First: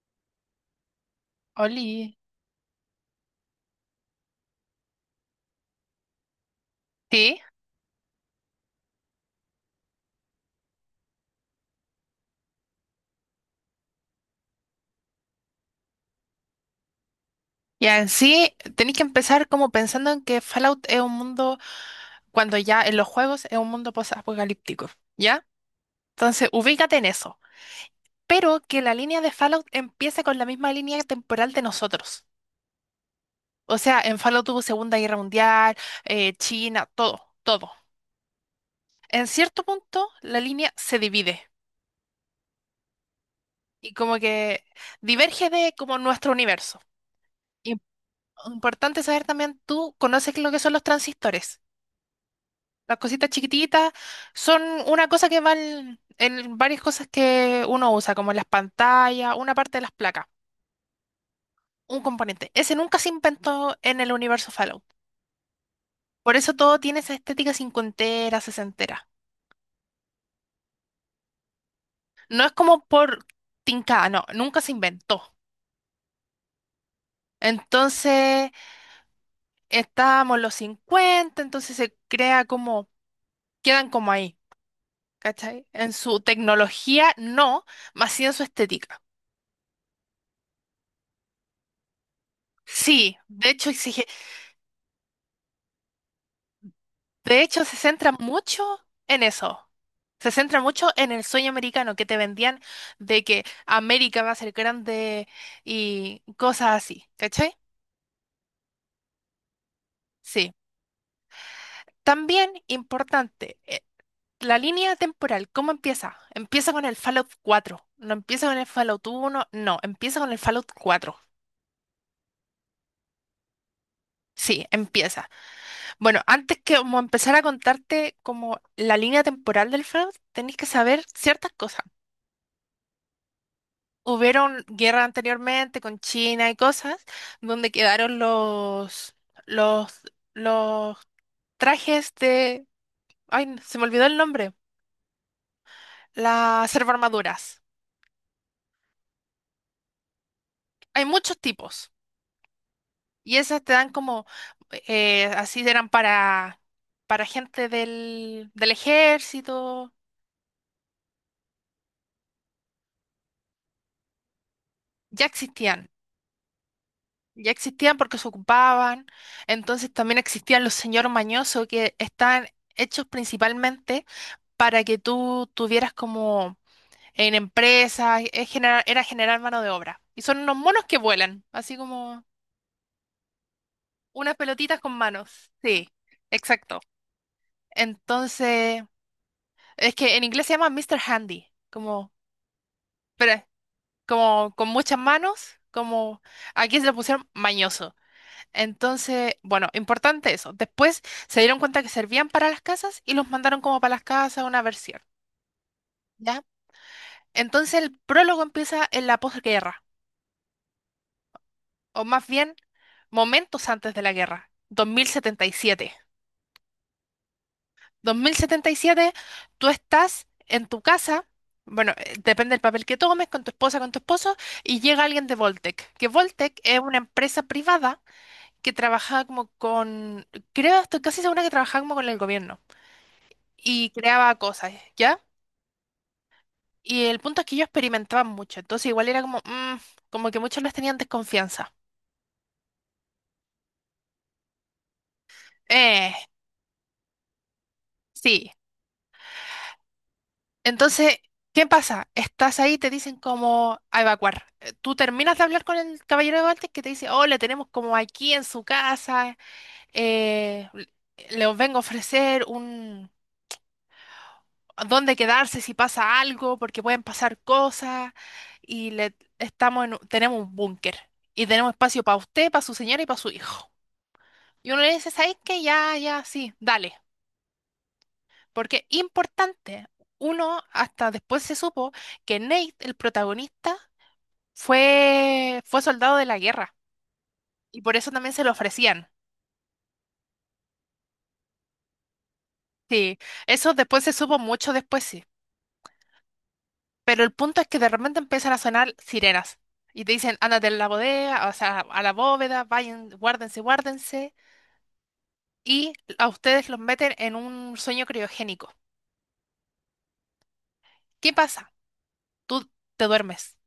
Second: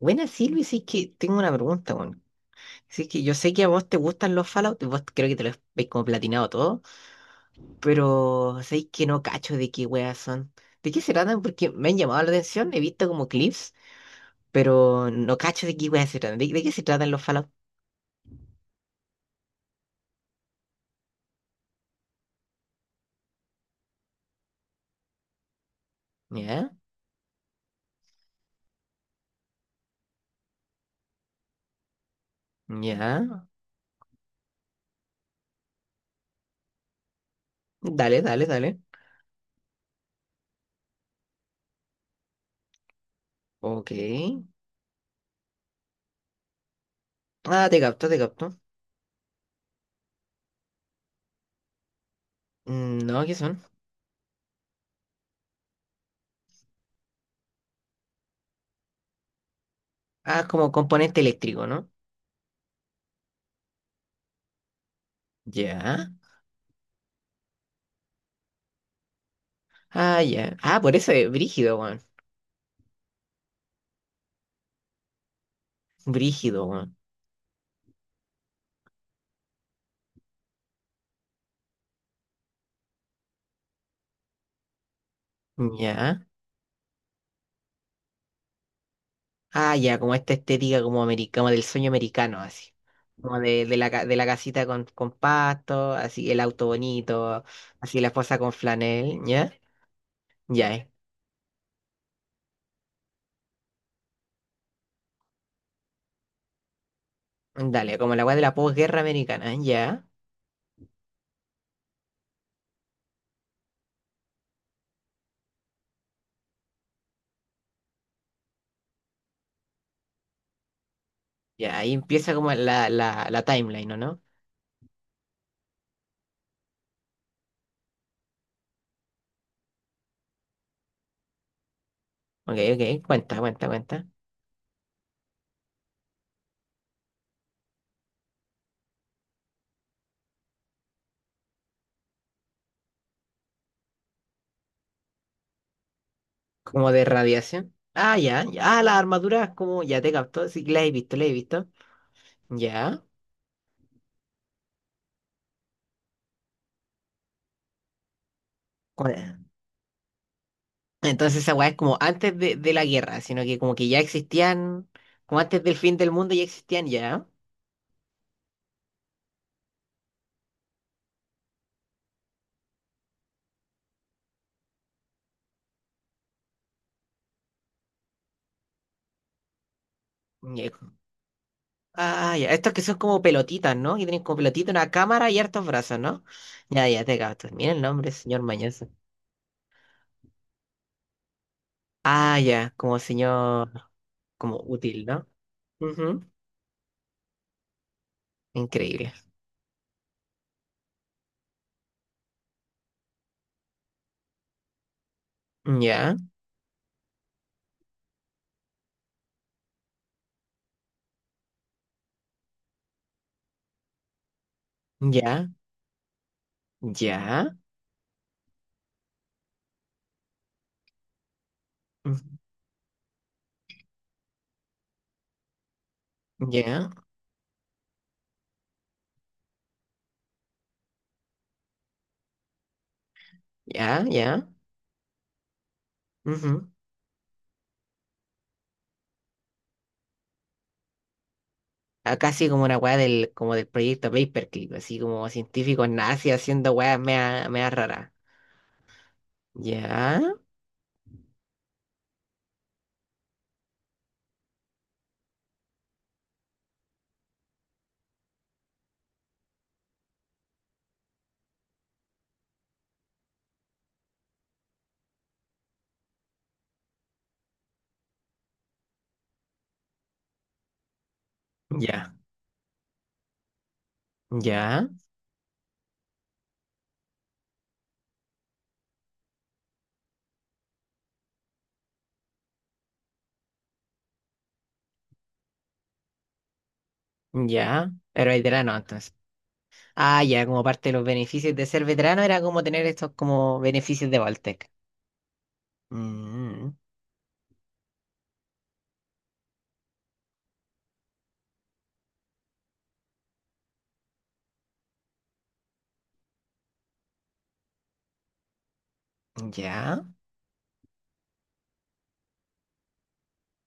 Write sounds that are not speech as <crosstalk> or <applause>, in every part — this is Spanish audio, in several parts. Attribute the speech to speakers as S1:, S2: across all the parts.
S1: Buena, Silvi, sí que tengo una pregunta,
S2: Oli,
S1: Sí que yo sé que a vos te gustan los Fallout, vos creo que te los veis como platinado todo,
S2: sí,
S1: pero sabéis que no cacho de qué weas son. ¿De qué se tratan? Porque me han llamado la atención, he visto como clips, pero no cacho de qué weas se tratan. ¿De qué se tratan los Fallout?
S2: y en sí tenéis que empezar como pensando en que Fallout es un mundo, cuando ya en los juegos es un mundo post-apocalíptico, ¿ya? Entonces,
S1: Ya,
S2: ubícate en eso, pero que la línea de Fallout empiece con la misma línea temporal de nosotros.
S1: ya.
S2: O sea, en Fallout tuvo Segunda Guerra Mundial, China, todo, todo.
S1: Dale, dale, dale.
S2: En cierto punto, la línea se divide
S1: Ok.
S2: y como que diverge de como nuestro universo.
S1: Ah,
S2: Im-
S1: te capto, te capto.
S2: Importante saber también, ¿tú conoces lo que son los transistores? Las
S1: Mm, no,
S2: cositas
S1: ¿qué son?
S2: chiquititas son una cosa que van en varias cosas que uno usa, como las pantallas, una parte de las placas,
S1: Ah, como componente eléctrico, ¿no?
S2: un componente. Ese nunca se inventó en el universo Fallout.
S1: Ya.
S2: Por eso todo tiene esa estética cincuentera, sesentera.
S1: Ah, ya. Ah, por eso es brígido, weón.
S2: No es como por tincada, no, nunca se inventó.
S1: Brígido, weón.
S2: Entonces, estábamos los 50 entonces se crea como, quedan como ahí, ¿cachai? En su
S1: Ya.
S2: tecnología, no, más sí en su estética.
S1: Ah, ya, como esta estética como americana, como del sueño americano, así.
S2: Sí,
S1: Como de, de la, de la casita con pasto, así el auto
S2: De
S1: bonito,
S2: hecho, se
S1: así la
S2: centra
S1: esposa con
S2: mucho
S1: flanel,
S2: en
S1: ¿ya?
S2: eso. Se centra
S1: Ya,
S2: mucho
S1: eh.
S2: en el sueño americano que te vendían de que América va a ser grande y cosas así, ¿cachai?
S1: Dale, como la weá de la posguerra americana, ¿ya?
S2: Sí. También importante, la línea temporal, ¿cómo empieza? Empieza con el Fallout cuatro. No empieza con el Fallout uno. No, empieza con el Fallout cuatro.
S1: Ya, ahí empieza como la timeline, ¿o no?
S2: Sí, empieza. Bueno, antes que como empezar a contarte como la línea temporal del Fallout, tenéis que saber ciertas cosas.
S1: Ok, ok, cuenta, cuenta, cuenta.
S2: Hubieron guerra anteriormente con China y cosas, donde quedaron los, los trajes de... Ay, se me olvidó el nombre. Las
S1: Como de
S2: servoarmaduras.
S1: radiación. Ah, ya, ya, ah, las armaduras, como, ya te captó, sí, las he
S2: Hay
S1: visto, las he
S2: muchos
S1: visto.
S2: tipos.
S1: Ya.
S2: Y esas te dan como... así eran para gente del, del ejército.
S1: Entonces esa weá es como antes de la guerra, sino que como que ya existían,
S2: Ya
S1: como antes del
S2: existían.
S1: fin del mundo ya existían ya.
S2: Ya existían porque se ocupaban. Entonces también existían los señor mañoso que están hechos principalmente para que tú tuvieras como en empresas, era generar mano de obra. Y son unos
S1: Y es
S2: monos que vuelan, así como
S1: ah, ya, estos que son como pelotitas, ¿no? Que tienen
S2: unas
S1: como pelotita
S2: pelotitas
S1: una
S2: con
S1: cámara y
S2: manos.
S1: hartos
S2: Sí,
S1: brazos, ¿no?
S2: exacto.
S1: Ya, ya, te capto. Mira el nombre, señor
S2: Entonces,
S1: Mañoso.
S2: es que en inglés se llama Mister Handy, como,
S1: Ah, ya, como
S2: pero,
S1: señor,
S2: como
S1: como
S2: con muchas
S1: útil, ¿no?
S2: manos, como
S1: Ujú,
S2: aquí se le pusieron mañoso.
S1: increíble.
S2: Entonces, bueno, importante eso. Después se dieron cuenta que servían para las casas y los mandaron como para las casas una versión,
S1: Ya,
S2: ¿ya? Entonces el prólogo empieza en la posguerra, o más bien momentos antes de la guerra,
S1: ya,
S2: 2077.
S1: ya,
S2: 2077, tú estás en tu casa, bueno,
S1: ujú,
S2: depende del papel que tomes, con tu esposa, con tu esposo, y llega alguien de Voltec, que Voltec es
S1: ya,
S2: una empresa privada que trabajaba como con, creo, estoy casi segura que trabajaba como con el gobierno y
S1: ya,
S2: creaba
S1: ya.
S2: cosas, ¿ya?
S1: Ujú.
S2: Y el punto es que ellos experimentaban mucho, entonces igual era como, como que muchos les tenían desconfianza.
S1: A casi como una weá del, como del proyecto Paperclip, así como científicos
S2: Eh,
S1: nazis haciendo weas mea rara.
S2: sí.
S1: Ya,
S2: Entonces, ¿qué pasa? Estás ahí, te dicen como a evacuar. Tú terminas de hablar con el caballero de Baltic que te dice, oh, le tenemos como aquí en su casa, eh, le os vengo a ofrecer un dónde quedarse si pasa algo, porque pueden pasar cosas, y le estamos en, tenemos un búnker. Y tenemos espacio
S1: ya,
S2: para usted, para su señora y para su hijo. Y uno
S1: ya,
S2: le dice, ¿sabes qué? Ya, ya, sí, dale. Porque importante, uno hasta después se supo que Nate, el protagonista, fue soldado de la guerra, y
S1: ya.
S2: por eso
S1: Pero
S2: también se lo
S1: veterano
S2: ofrecían.
S1: entonces. Ah, ya, como parte de los beneficios de ser veterano era como tener estos
S2: Sí,
S1: como
S2: eso después
S1: beneficios
S2: se
S1: de
S2: supo
S1: Voltec.
S2: mucho después, sí.
S1: Mm,
S2: Pero el punto es que de repente empiezan a sonar sirenas y te dicen, ándate a la bodega, o sea, a la bóveda, vayan, guárdense, guárdense. Y a ustedes los meten en un sueño criogénico.
S1: ya,
S2: ¿Qué pasa? Tú te duermes.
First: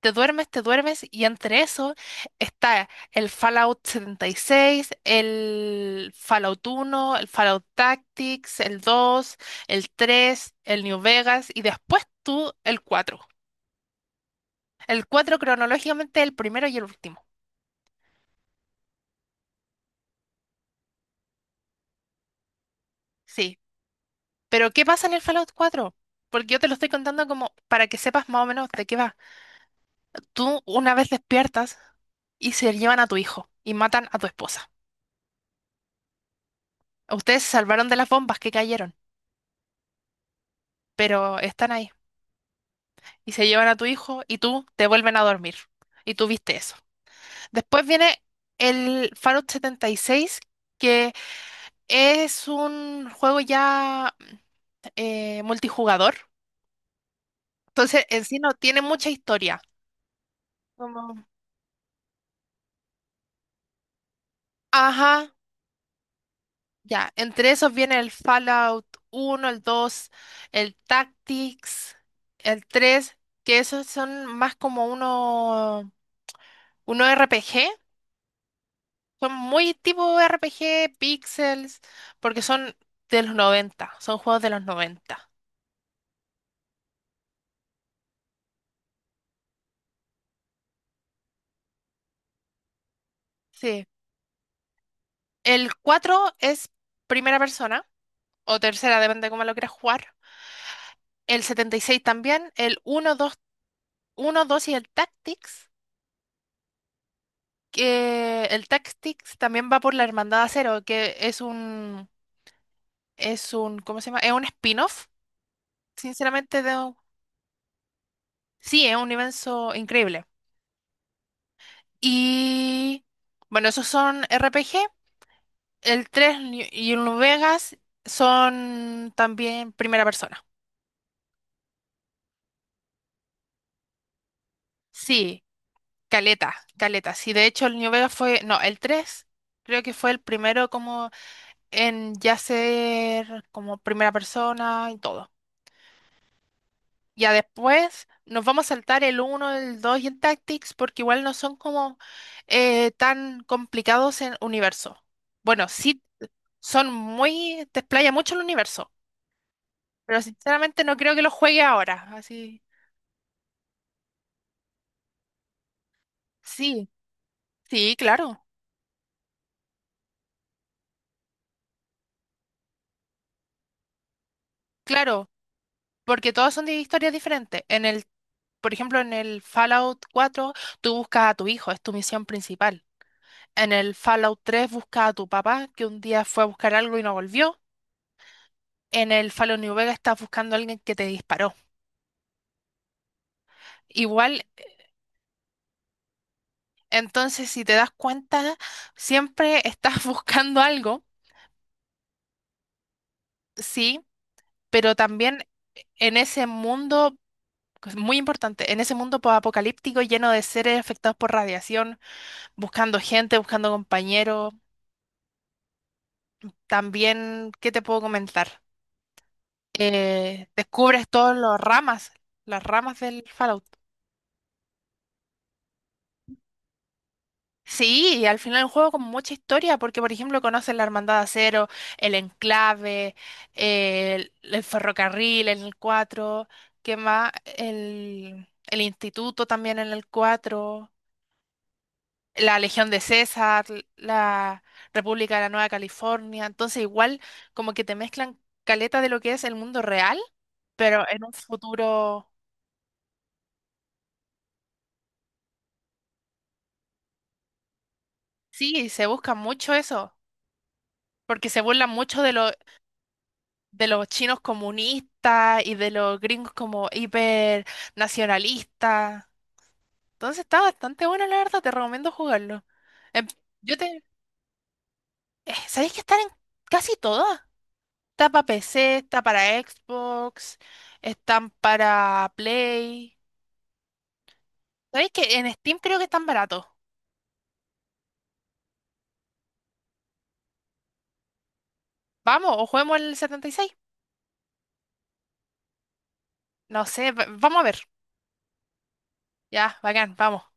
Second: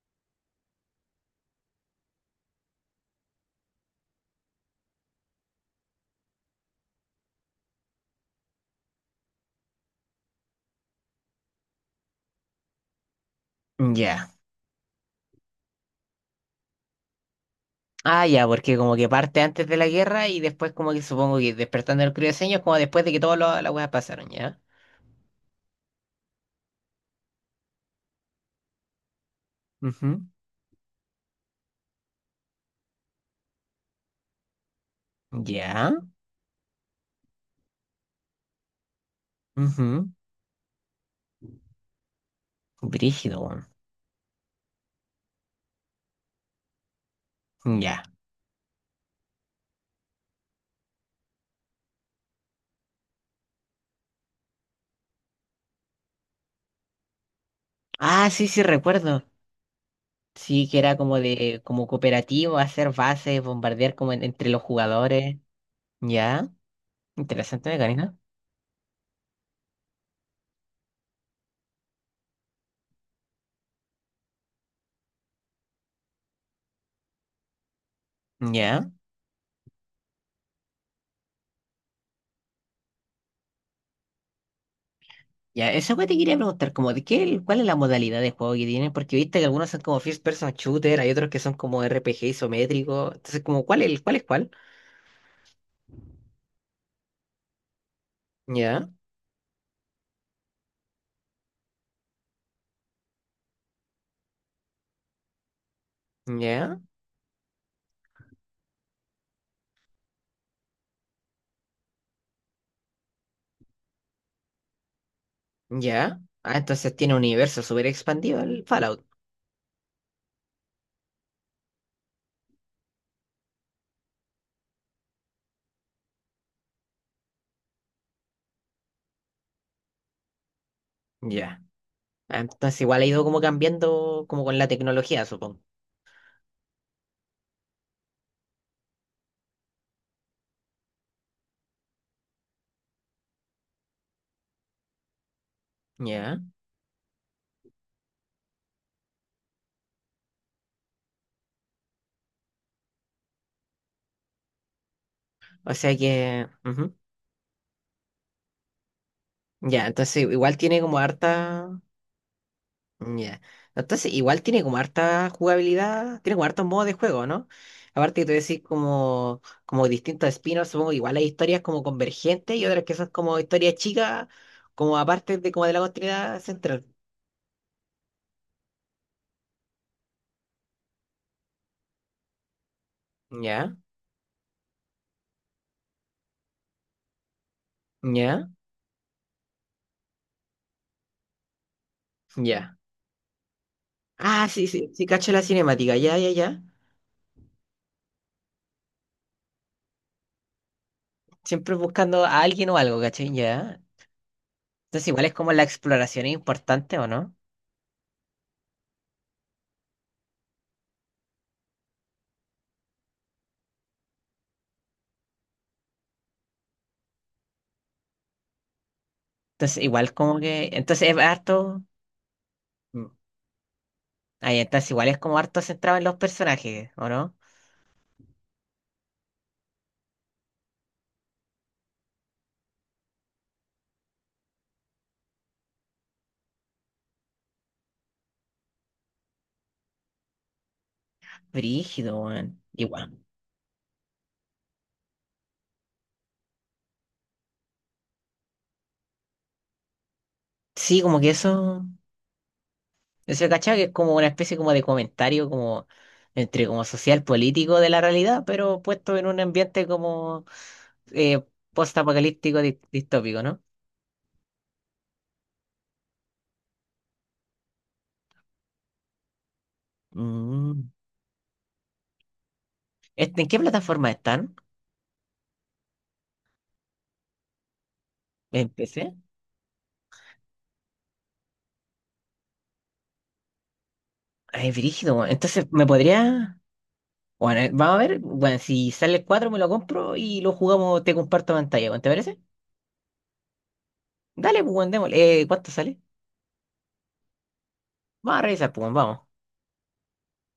S2: Te duermes, te duermes, y entre eso está el Fallout 76, el Fallout 1, el Fallout Tactics, el 2, el 3, el New Vegas, y después tú el 4.
S1: ya.
S2: El 4 cronológicamente el primero y el último.
S1: Ah, ya, porque como que parte antes de la guerra y después como que supongo que despertando el crioseño es como después de que todas
S2: Sí.
S1: las weas pasaron, ¿ya?
S2: Pero ¿qué pasa en el Fallout 4? Porque yo te lo estoy contando como para que sepas más o menos de qué va.
S1: Ujú,
S2: Tú una vez despiertas y se llevan a tu hijo y matan a tu esposa.
S1: ya,
S2: Ustedes se salvaron de las bombas que cayeron,
S1: ujú.
S2: pero están ahí. Y
S1: Brígido,
S2: se llevan
S1: weón.
S2: a tu hijo y tú te vuelven a dormir. Y tú viste eso. Después
S1: Ya.
S2: viene el Fallout 76, que es un juego ya multijugador. Entonces, en
S1: Ah,
S2: sí
S1: sí,
S2: no
S1: sí,
S2: tiene mucha
S1: recuerdo.
S2: historia.
S1: Sí, que era
S2: Como,
S1: como de, como cooperativo, hacer bases, bombardear como entre los
S2: ajá,
S1: jugadores. Ya,
S2: ya. Entre
S1: interesante
S2: esos viene el
S1: mecánica.
S2: Fallout uno, el dos, el Tactics, el tres, que esos son más como uno RPG.
S1: Ya,
S2: Son muy tipo RPG, Pixels, porque son de los noventa, son juegos de los noventa.
S1: ya, eso que te quería preguntar, como de qué, cuál es la modalidad de juego que tienen, porque viste que algunos son como first person shooter, hay otros que son como RPG isométrico. Entonces, como cuál
S2: Sí.
S1: es, cuál es cuál.
S2: El 4 es primera persona, o
S1: Ya,
S2: tercera, depende de cómo lo quieras jugar. El 76 también, el uno dos y el Tactics,
S1: ya,
S2: que el Tactics también va por la Hermandad Acero, que es un, ¿cómo se llama? Es un spin-off,
S1: ya. Ah,
S2: sinceramente,
S1: entonces tiene un universo súper expandido el
S2: sí, es un
S1: Fallout.
S2: universo increíble. Y bueno, esos son RPG. El 3 y el Vegas son también primera persona.
S1: Ya. Ah, entonces igual ha ido como cambiando como con la tecnología,
S2: Sí,
S1: supongo.
S2: caleta, caleta. Sí, de hecho el New Vegas fue, no, el 3 creo que fue el primero como en ya ser como primera persona y todo.
S1: Ya.
S2: Ya después nos vamos a saltar el uno, el 2 y el Tactics porque igual no son como tan complicados en universo. Bueno,
S1: O sea
S2: sí,
S1: que.
S2: son muy, te explaya mucho el universo,
S1: Ya, entonces
S2: pero
S1: igual tiene
S2: sinceramente no
S1: como
S2: creo que lo juegue
S1: harta.
S2: ahora, así.
S1: Ya. Entonces igual tiene como harta jugabilidad, tiene como hartos modos
S2: Sí,
S1: de juego, ¿no?
S2: sí,
S1: Aparte que tú
S2: claro,
S1: decís como, como distintos spin supongo que igual hay historias como convergentes y otras que son como historias chicas, como
S2: claro,
S1: aparte de como de la
S2: porque
S1: continuidad
S2: todos son de
S1: central.
S2: historias diferentes. En el, por ejemplo, en el Fallout 4, tú buscas a tu hijo, es tu misión principal. En
S1: Ya,
S2: el Fallout 3 buscas a tu papá, que un día fue a buscar algo y no volvió.
S1: ya,
S2: En el Fallout New Vegas estás buscando a alguien que te disparó.
S1: ya.
S2: Igual,
S1: Ah, sí, sí, sí, cacho la cinemática, ya, ya, ya.
S2: entonces, si te das cuenta, siempre estás <laughs> buscando algo,
S1: Siempre buscando a alguien o algo, ¿cachai? Ya.
S2: sí, pero
S1: Entonces igual es
S2: también
S1: como la
S2: en
S1: exploración es
S2: ese
S1: importante, ¿o
S2: mundo,
S1: no?
S2: que es muy importante, en ese mundo apocalíptico lleno de seres afectados por radiación, buscando gente, buscando compañeros. También, ¿qué te puedo comentar?
S1: Entonces igual como que.
S2: Descubres
S1: Entonces es
S2: todas
S1: harto.
S2: las ramas del Fallout.
S1: Ahí entonces igual es como harto centrado en los personajes, ¿o no?
S2: Sí, y al final el juego con mucha historia, porque por ejemplo conoces la Hermandad de Acero, el Enclave, el ferrocarril en el cuatro, ¿qué más? El instituto también en el cuatro,
S1: Brígido,
S2: la
S1: weón.
S2: Legión de
S1: Igual.
S2: César, la República de la Nueva California. Entonces, igual como que te mezclan caleta de lo que es el mundo real,
S1: Sí,
S2: pero
S1: como
S2: en
S1: que
S2: un
S1: eso,
S2: futuro.
S1: eso cachado que es como una especie como de comentario como entre como social político de la realidad, pero
S2: Sí, se
S1: puesto en
S2: busca
S1: un
S2: mucho
S1: ambiente
S2: eso,
S1: como eh,
S2: porque se burlan mucho de lo-
S1: post-apocalíptico distópico, ¿no?
S2: de los chinos comunistas y de los gringos como hiper nacionalistas. Entonces está
S1: Mm.
S2: bastante bueno, la verdad, te recomiendo jugarlo. Em,
S1: Este, ¿en qué
S2: yo te,
S1: plataforma están?
S2: ¿sabéis que están en casi todas? Está para
S1: ¿En
S2: PC,
S1: PC?
S2: está para Xbox, están para Play.
S1: Ay,
S2: ¿Sabéis
S1: brígido,
S2: que
S1: weón.
S2: en
S1: Entonces,
S2: Steam
S1: ¿me
S2: creo que están
S1: podría...?
S2: baratos?
S1: Bueno, vamos a ver, bueno, si sale el 4 me lo compro y lo jugamos, te comparto pantalla, weón, ¿te parece?
S2: Vamos, ¿o juguemos el 76?
S1: Dale, pues, weón, démosle. ¿Cuánto sale?
S2: No sé, vamos a ver.
S1: Bara i pues, vamos.
S2: Ya, bacán, vamos.